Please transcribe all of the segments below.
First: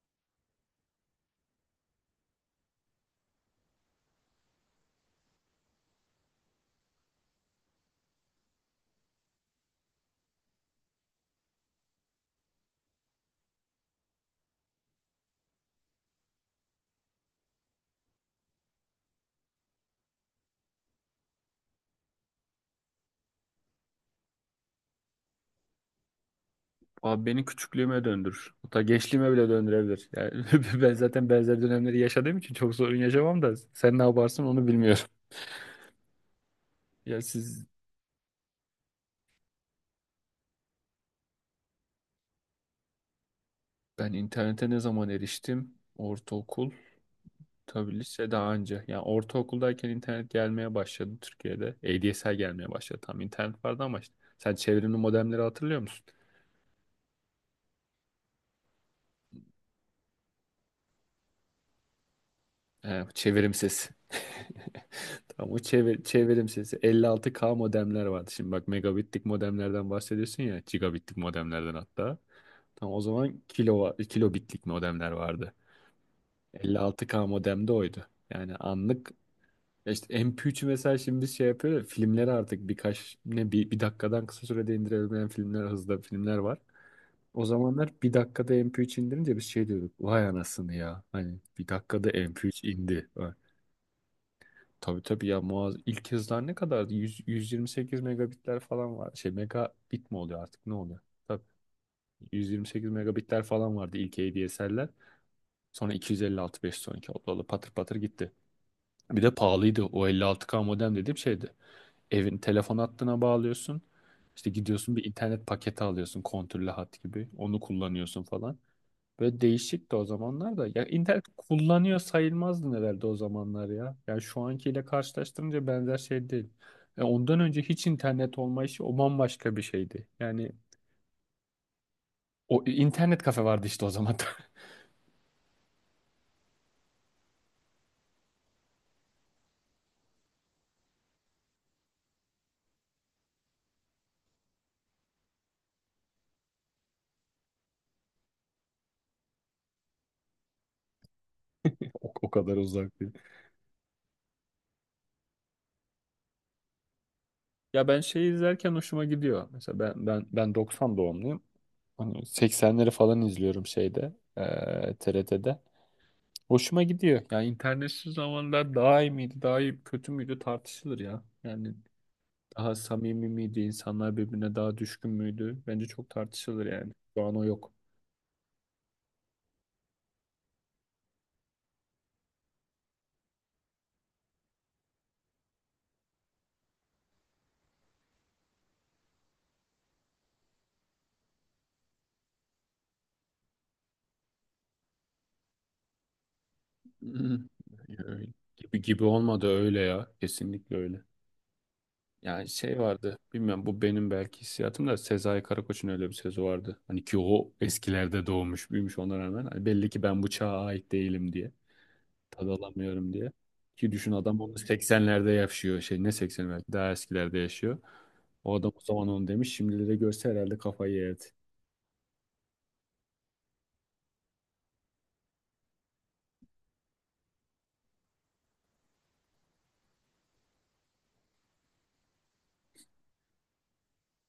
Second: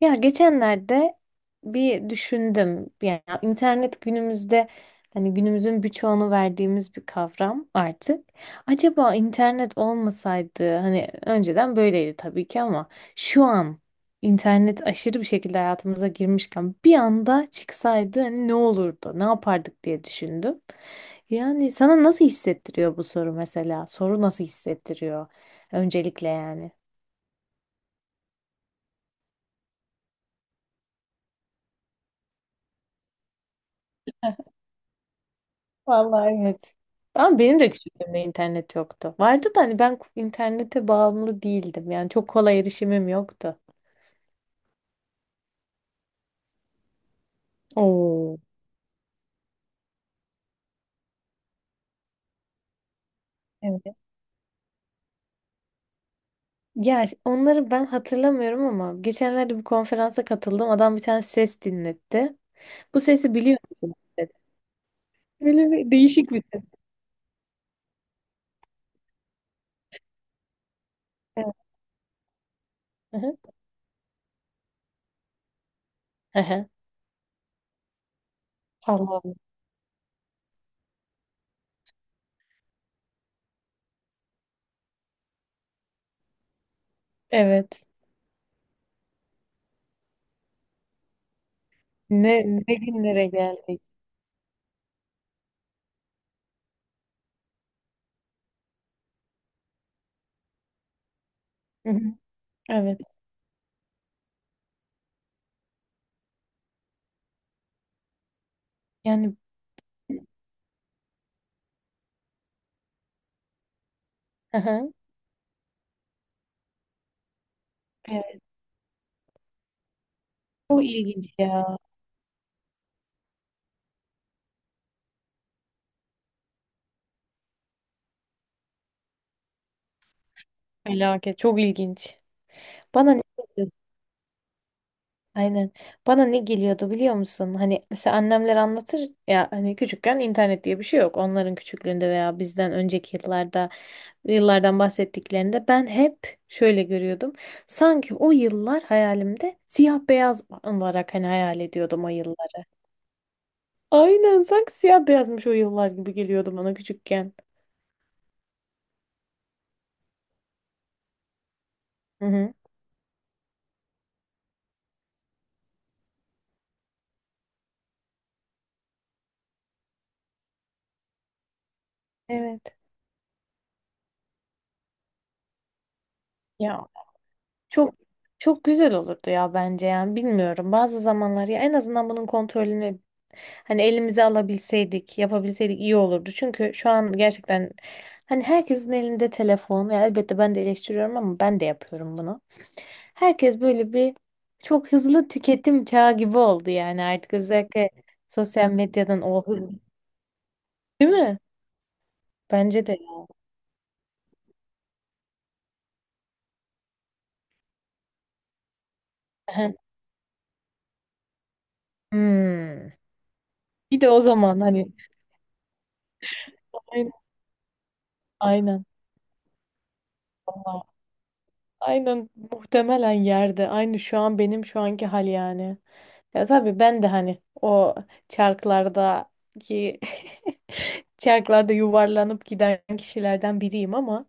Ya geçenlerde bir düşündüm. Yani internet günümüzde hani günümüzün birçoğunu verdiğimiz bir kavram artık. Acaba internet olmasaydı hani önceden böyleydi tabii ki ama şu an internet aşırı bir şekilde hayatımıza girmişken bir anda çıksaydı hani ne olurdu? Ne yapardık diye düşündüm. Yani sana nasıl hissettiriyor bu soru mesela? Soru nasıl hissettiriyor öncelikle yani? Abi beni küçüklüğüme döndürür. Hatta gençliğime bile döndürebilir. Yani ben zaten benzer dönemleri yaşadığım için çok sorun yaşamam da sen ne yaparsın onu bilmiyorum. Vallahi evet. Ya Ama benim siz de küçüklüğümde internet yoktu. Vardı da hani ben internete bağımlı değildim. Yani çok kolay erişimim yoktu. ben internete ne zaman eriştim? Ortaokul, tabii lise Oo. daha önce. Yani ortaokuldayken internet gelmeye başladı Türkiye'de. ADSL gelmeye başladı. Tam internet vardı Evet. ama işte. Sen çevrimli modemleri hatırlıyor musun? Ya onları ben hatırlamıyorum ama geçenlerde bir konferansa katıldım. Adam bir tane ses dinletti. Bu He, sesi çevirim biliyor sesi. musun, dedi. Tamam, o Böyle bir değişik bir çevirim ses. sesi. Elli altı k modemler vardı. Şimdi bak, megabitlik modemlerden bahsediyorsun ya. Gigabitlik Evet. modemlerden hatta. Tamam, o Hı hı. zaman kilobitlik modemler vardı. Hı hı. 56K modem de oydu. Yani anlık, Allah'ım. ya işte MP3'ü mesela şimdi biz şey yapıyor ya, filmleri artık bir dakikadan kısa sürede indirebilen filmler hızda filmler var. O Evet. zamanlar bir dakikada MP3 indirince biz şey diyorduk. Vay anasını ya. Hani bir dakikada mp Ne, üç ne indi. günlere geldik. Tabii tabii ya Muaz, ilk hızlar ne kadardı? 100, 128 megabitler falan var. Şey megabit mi oluyor artık, ne oluyor? Tabii, Hı hı. 128 Evet. megabitler falan vardı ilk ADSL'ler. Sonra 256 512 oldu. Oldu. Patır patır gitti. Bir de Yani pahalıydı. O 56K modem dediğim şeydi. Evin telefon hattına bağlıyorsun. İşte hı hı. gidiyorsun bir internet paketi alıyorsun. Kontürlü hat gibi. Onu kullanıyorsun Evet. falan. Böyle değişikti o zamanlar da. Çok Ya internet ilginç ya. kullanıyor sayılmazdı nelerde o zamanlar ya. Yani şu ankiyle karşılaştırınca benzer şey değil. Ya ondan önce hiç internet olmayışı o bambaşka bir şeydi. Yani Felaket. Çok ilginç. o Bana ne? internet kafe vardı işte o zaman da. Aynen. Bana ne geliyordu biliyor musun? Hani mesela annemler anlatır ya hani küçükken internet diye bir şey yok. Onların küçüklüğünde veya bizden önceki yıllardan bahsettiklerinde ben hep şöyle görüyordum. Sanki o yıllar hayalimde siyah beyaz olarak hani hayal ediyordum o O kadar yılları. uzak değil. Aynen sanki siyah beyazmış o yıllar gibi geliyordu bana küçükken. Ya ben şeyi izlerken hoşuma gidiyor. Mesela ben 90 doğumluyum. Hı Hani hı. 80'leri falan izliyorum şeyde, TRT'de. Hoşuma gidiyor. Yani internetsiz zamanlar daha iyi miydi, daha iyi kötü müydü tartışılır ya. Yani daha Evet. samimi miydi? İnsanlar birbirine daha düşkün müydü? Bence çok tartışılır Ya, yani. Şu an o yok. çok çok güzel olurdu ya bence, yani bilmiyorum, bazı zamanlar ya en azından bunun kontrolünü hani elimize alabilseydik, yapabilseydik iyi olurdu çünkü şu an gerçekten hani herkesin elinde telefon. Ya elbette ben de eleştiriyorum ama ben de yapıyorum bunu. Herkes böyle bir çok hızlı tüketim çağı gibi oldu yani artık, Hmm. özellikle Öyle. sosyal Gibi gibi medyadan o olmadı hız, öyle ya. Kesinlikle öyle. değil mi? Yani şey Bence de. vardı. Bilmiyorum, bu benim belki hissiyatım da, Sezai Karakoç'un öyle bir sözü vardı. Hani ki o eskilerde doğmuş büyümüş ona rağmen. Hani belli ki ben bu çağa ait değilim diye. Tad Hmm. alamıyorum diye. Ki Bir de düşün, o adam onu zaman hani, 80'lerde yaşıyor. Şey ne 80'lerde daha aynen eskilerde yaşıyor. O adam o aynen. zaman onu demiş. Şimdilere görse herhalde kafayı yerdi. Aynen muhtemelen yerde. Aynı şu an benim şu anki hal yani. Ya tabii ben de hani o çarklardaki çarklarda yuvarlanıp giden kişilerden biriyim ama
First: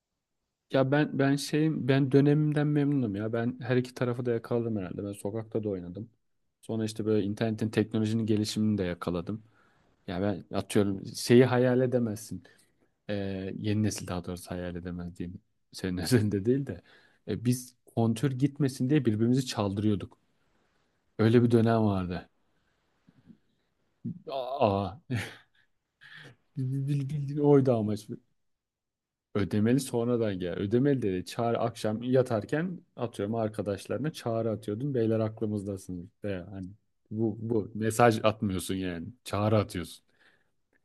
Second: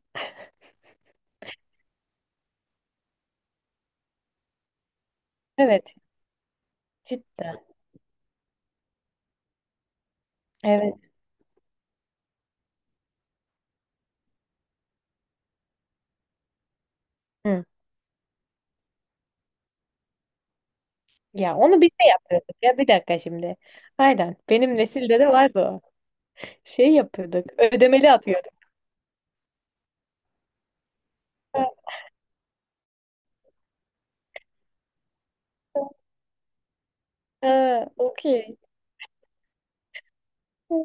Ya ben şeyim, ben dönemimden memnunum ya. Ben her iki tarafı da yakaladım herhalde. Ben sokakta da evet, oynadım. Sonra işte böyle cidden. internetin, teknolojinin gelişimini de yakaladım. Ya ben Evet. atıyorum, şeyi hayal edemezsin. Ee, yeni nesil daha doğrusu hayal edemez diyeyim. Senin üzerinde değil de. E, Hı. biz kontür gitmesin diye birbirimizi çaldırıyorduk. Öyle bir Ya onu dönem biz de vardı. yapıyorduk ya, bir dakika şimdi. Aynen. Benim Aa, nesilde de vardı o. Şey bildiğin yapıyorduk. oydu amaç. Ödemeli atıyorduk. Ödemeli sonradan gel. Ödemeli dedi. Çağrı Ha, akşam yatarken, atıyorum, arkadaşlarına çağrı atıyordum. Beyler aklımızdasınız. De hani bu ha, mesaj okey. atmıyorsun yani. Çağrı atıyorsun. Hı.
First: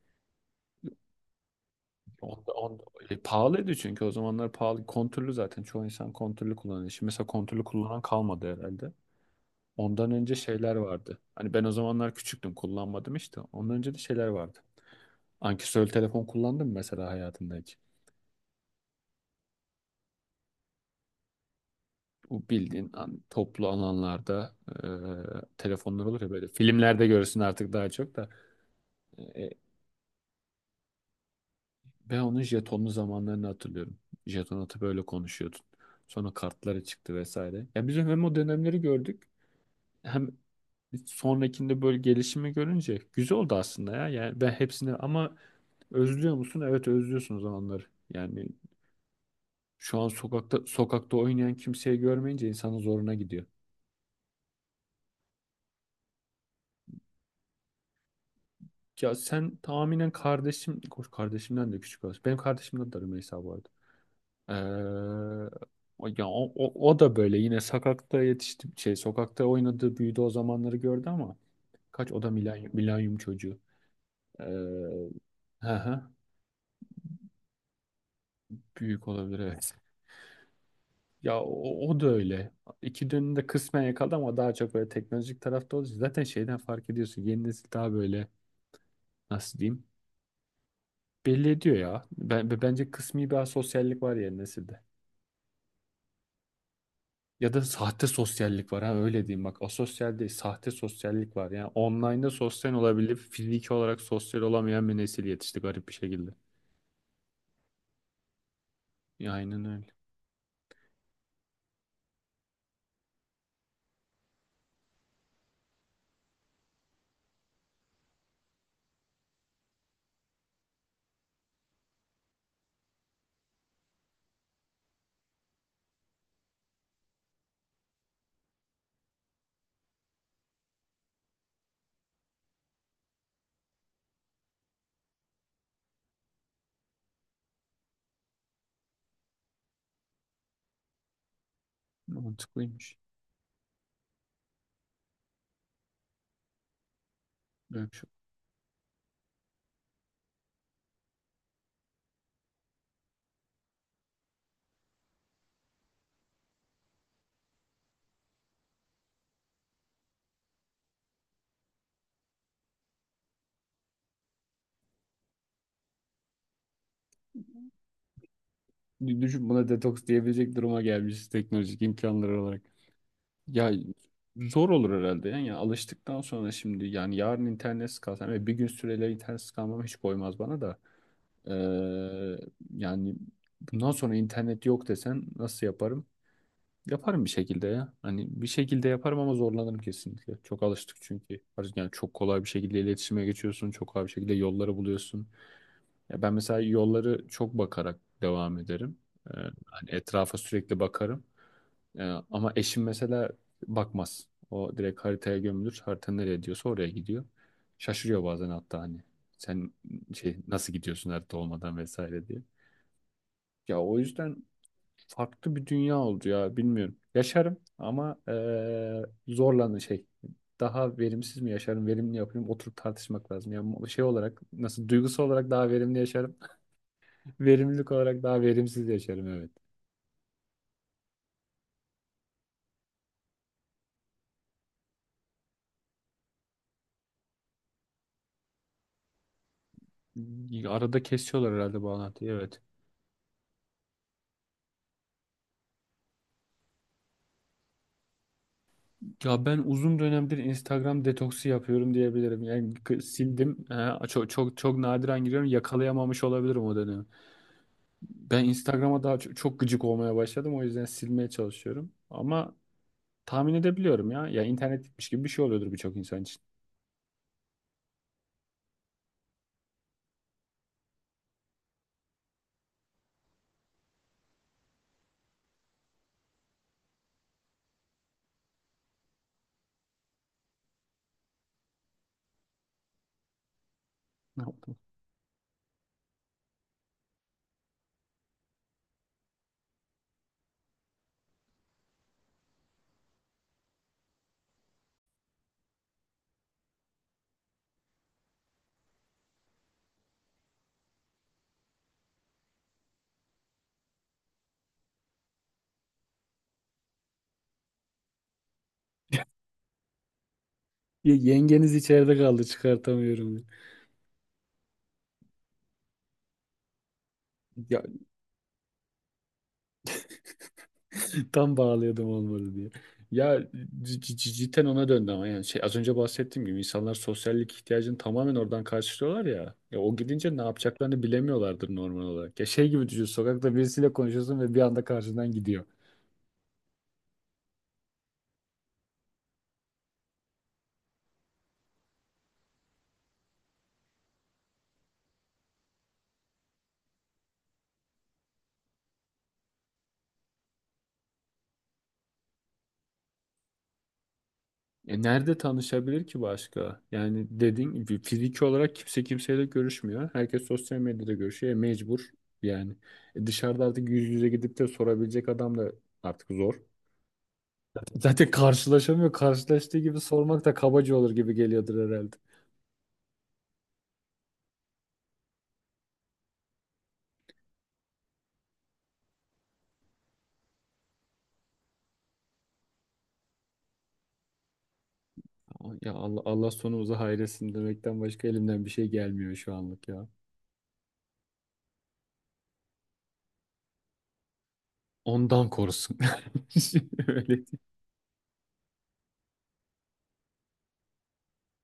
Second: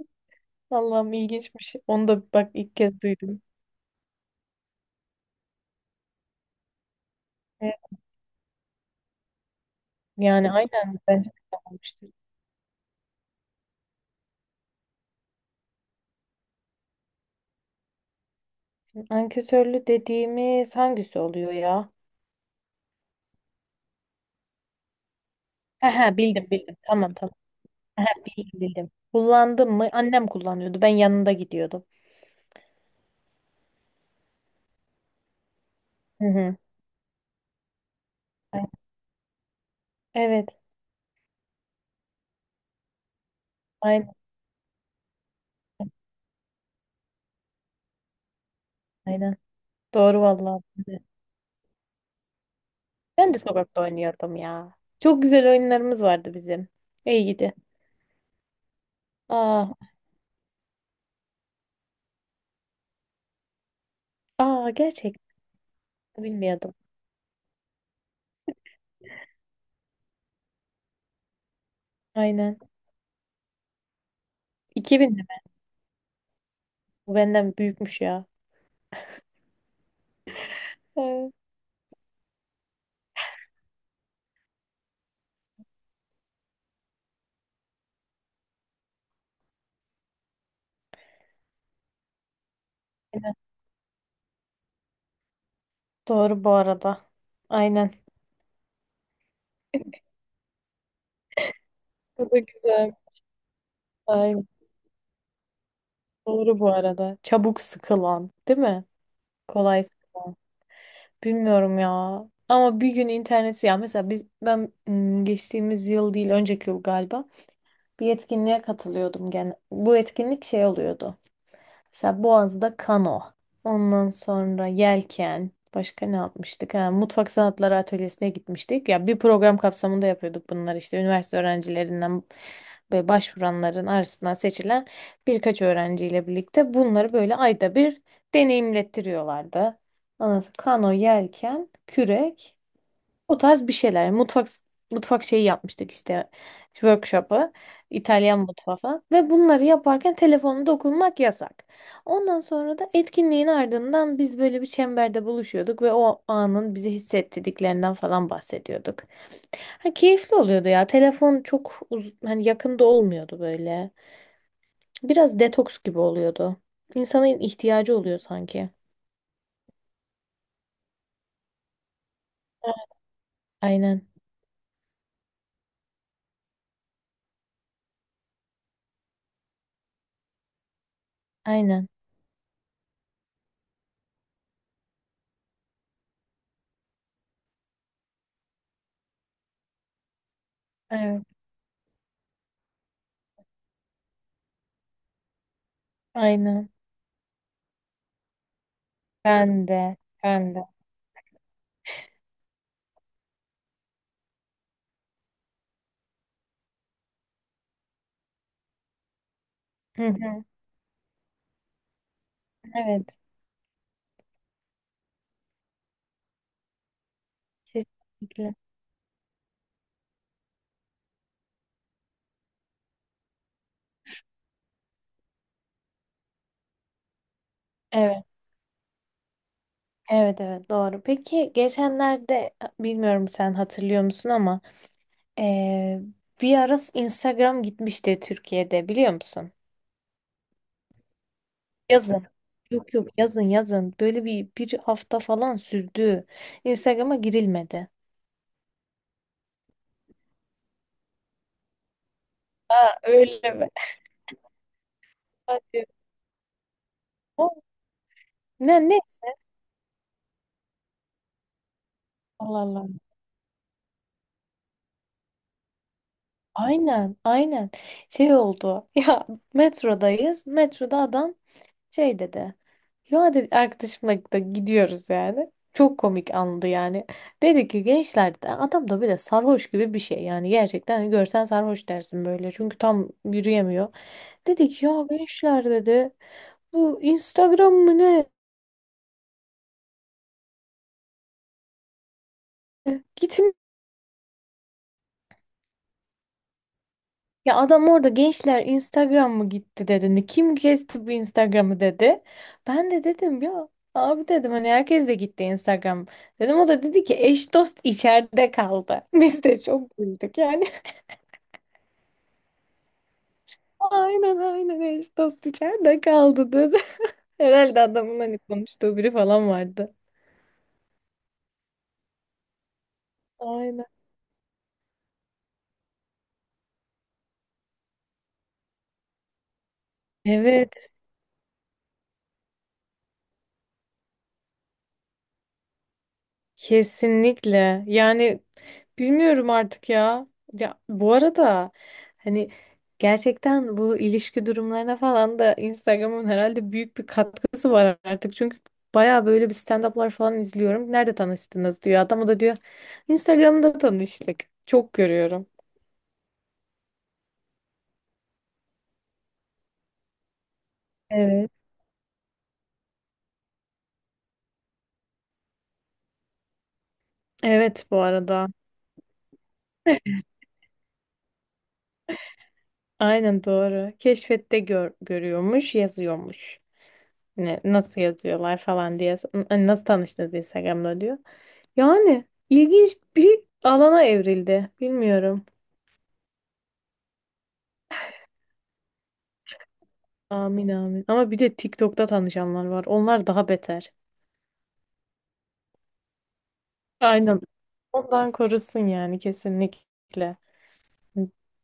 Allah'ım, ilginçmiş. Onu da bak Onda, ilk onda, kez e, duydum. pahalıydı çünkü o zamanlar pahalı. Kontürlü, zaten çoğu insan kontürlü kullanıyor. Şimdi mesela kontürlü Evet. kullanan kalmadı herhalde. Ondan önce Yani şeyler aynen, vardı. bence de Hani ben o yapılmıştır. zamanlar küçüktüm, kullanmadım işte. Ondan önce de şeyler vardı. Ankesörlü telefon kullandın mı mesela hayatında hiç? Ankesörlü dediğimiz hangisi oluyor ya? Bu bildiğin toplu alanlarda He telefonlar he, olur ya böyle. bildim bildim. Filmlerde Tamam tamam. görürsün artık daha He, çok he, da. bildim bildim. E, Kullandım mı? Annem kullanıyordu. Ben yanında gidiyordum. ben onun jetonlu zamanlarını hatırlıyorum. Jeton atıp böyle konuşuyordun. Hı Sonra hı. kartları çıktı vesaire. Ya biz hem o dönemleri gördük, hem Evet. sonrakinde böyle gelişimi görünce güzel oldu aslında ya. Aynen Yani ben hepsini, ama özlüyor musun? Evet, özlüyorsun o zamanları. Yani aynen. şu an Doğru sokakta vallahi. Ben de sokakta oynayan kimseyi görmeyince insanın zoruna gidiyor. sokakta oynuyordum ya. Çok güzel oyunlarımız vardı bizim. İyi gidi. Ya sen Aa, tahminen kardeşim, kardeşimden de küçük olsun. Benim kardeşimden de, Rümeysa bu arada. aa, gerçekten Ee, ya o, bilmiyordum. o, o da böyle yine sokakta yetişti, şey sokakta oynadı, büyüdü, o zamanları gördü ama kaç, o da Aynen. milanyum çocuğu. Ee, 2000 mi? hı hı, Bu benden büyükmüş ya. büyük olabilir evet. Evet. Ya o da öyle. İki dönünü de kısmen yakaladı ama daha çok böyle teknolojik tarafta olduğu zaten şeyden fark ediyorsun. Yeni nesil daha böyle, nasıl diyeyim? Belli ediyor ya. Bence kısmi Aynen. bir asosyallik var yeni nesilde. Doğru bu arada. Ya da Aynen. sahte sosyallik var, ha öyle diyeyim, bak asosyal değil, sahte sosyallik var. Yani online'da Bu da sosyal güzel. olabilip fiziki olarak sosyal Aynen. olamayan bir nesil yetişti garip bir şekilde. Doğru bu arada. Çabuk sıkılan, değil mi? Ya aynen Kolay. öyle. Bilmiyorum ya. Ama bir gün interneti, ya mesela biz geçtiğimiz yıl değil önceki yıl galiba bir etkinliğe katılıyordum gene. Bu etkinlik şey oluyordu. Mesela Boğaz'da kano. Ondan sonra yelken. Başka ne yapmıştık? Ha, mutfak sanatları atölyesine gitmiştik. Ya bir program kapsamında yapıyorduk bunları işte. Üniversite öğrencilerinden ve başvuranların arasından seçilen birkaç öğrenciyle birlikte bunları böyle ayda bir deneyimlettiriyorlardı. Ondan sonra kano, yelken, kürek. Mantıklıymış. O tarz bir şeyler. Mutfak şeyi yapmıştık işte, workshop'ı. Böyle bir İtalyan mutfağı falan. Ve bunları yaparken telefonda dokunmak yasak. Ondan sonra da etkinliğin ardından biz böyle bir çemberde buluşuyorduk ve o anın bizi hissettirdiklerinden falan bahsediyorduk. Ha, keyifli oluyordu ya. Telefon çok hani yakında olmuyordu böyle. Biraz detoks gibi oluyordu. İnsanın ihtiyacı oluyor sanki. şey. Düşün, buna detoks diyebilecek duruma gelmişiz teknolojik imkanlar olarak. Ya Aynen. zor olur herhalde yani. Ya alıştıktan sonra şimdi, yani yarın internetsiz kalsam ve bir gün süreyle internetsiz kalmam hiç koymaz bana da. Aynen. Ee, yani bundan sonra internet yok desen nasıl yaparım? Yaparım bir şekilde ya. Hani bir şekilde yaparım ama zorlanırım kesinlikle. Çok alıştık Evet. çünkü. Hani yani çok kolay bir şekilde iletişime geçiyorsun. Çok kolay bir şekilde yolları buluyorsun. Ya ben mesela Aynen. yolları çok bakarak devam ederim. Ee, Ben hani de. etrafa Ben de. sürekli bakarım. Ee, ama eşim mesela bakmaz. O direkt haritaya gömülür. Harita nereye diyorsa oraya gidiyor. Şaşırıyor bazen hatta hani. Sen Hı şey, hı. nasıl gidiyorsun harita olmadan vesaire diye. Evet, Ya o yüzden farklı bir dünya oldu ya, bilmiyorum. Yaşarım ama kesinlikle. Zorlandı şey. Daha verimsiz mi yaşarım, verimli yapayım, oturup tartışmak lazım. Yani şey olarak nasıl, duygusal olarak daha verimli yaşarım, verimlilik olarak Evet, daha verimsiz yaşarım evet. evet, evet, doğru. Peki geçenlerde, bilmiyorum sen hatırlıyor musun ama eee, bir ara Instagram gitmişti Türkiye'de, biliyor musun? Arada kesiyorlar herhalde Yazın. bağlantıyı evet. Yok yok, yazın yazın. Böyle bir hafta falan sürdü. Instagram'a girilmedi. Ya ben uzun dönemdir Instagram detoksu yapıyorum diyebilirim. Yani Aa, öyle sildim. mi? He, çok çok çok nadiren giriyorum. Hadi. Yakalayamamış olabilirim o dönemi. O, Ben ne? Instagram'a daha çok, çok gıcık olmaya başladım. O yüzden silmeye çalışıyorum. Ama Allah Allah. tahmin edebiliyorum ya. Ya internet gitmiş gibi bir şey oluyordur birçok insan için. Aynen aynen. Şey oldu. Ya, metrodayız. Metroda adam şey dedi. Ya, dedi, arkadaşımla da gidiyoruz yani. Çok komik andı yani. Dedi ki gençler, dedi, adam da bir de sarhoş gibi bir şey yani, gerçekten hani görsen sarhoş dersin böyle, çünkü tam yürüyemiyor. Ne Dedi yaptım? ki ya gençler, dedi, bu Instagram mı ne? Gitme. Ya adam orada "gençler, Instagram mı gitti" dedi. Kim kesti bu Instagram'ı" dedi. Ben de dedim ya, abi dedim, hani herkes de gitti Instagram. Dedim, o da dedi ki eş dost içeride kaldı. Biz de çok güldük. Yani Ya yengeniz içeride kaldı, çıkartamıyorum. aynen aynen, eş dost içeride kaldı dedi. Herhalde Ya adamın hani konuştuğu biri falan vardı. tam bağlıyordum, olmadı diye. Ya Aynen. Cidden ona döndü ama yani şey, az önce bahsettiğim gibi insanlar sosyallik ihtiyacını tamamen oradan karşılıyorlar ya. Ya o gidince ne Evet, yapacaklarını bilemiyorlardır normal olarak. Ya şey gibi düşün, sokakta birisiyle konuşuyorsun ve bir anda karşından gidiyor. kesinlikle. Yani bilmiyorum artık ya. Ya bu arada hani gerçekten bu ilişki durumlarına falan da Instagram'ın herhalde büyük bir katkısı var artık. Çünkü baya böyle bir stand-up'lar falan izliyorum. Nerede tanıştınız, diyor. Adam, o da diyor Instagram'da tanıştık. Çok Nerede görüyorum. tanışabilir ki başka? Yani dediğin gibi fiziki olarak kimse kimseyle görüşmüyor. Herkes sosyal medyada Evet. görüşüyor. Mecbur yani. Dışarıda artık yüz yüze gidip de sorabilecek adam da artık zor. Evet bu Zaten arada. karşılaşamıyor. Karşılaştığı gibi sormak da kabaca olur gibi geliyordur herhalde. Aynen, doğru. Keşfette görüyormuş, yazıyormuş. Nasıl yazıyorlar falan diye. Hani nasıl tanıştınız, Instagram'da diyor. Yani ilginç bir alana evrildi. Bilmiyorum. Ya Allah, Allah sonumuzu hayretsin demekten başka elimden bir şey gelmiyor şu anlık ya. Amin amin. Ama bir de TikTok'ta tanışanlar var. Onlar daha beter. Ondan korusun. Aynen. Öyle Ondan korusun yani, kesinlikle.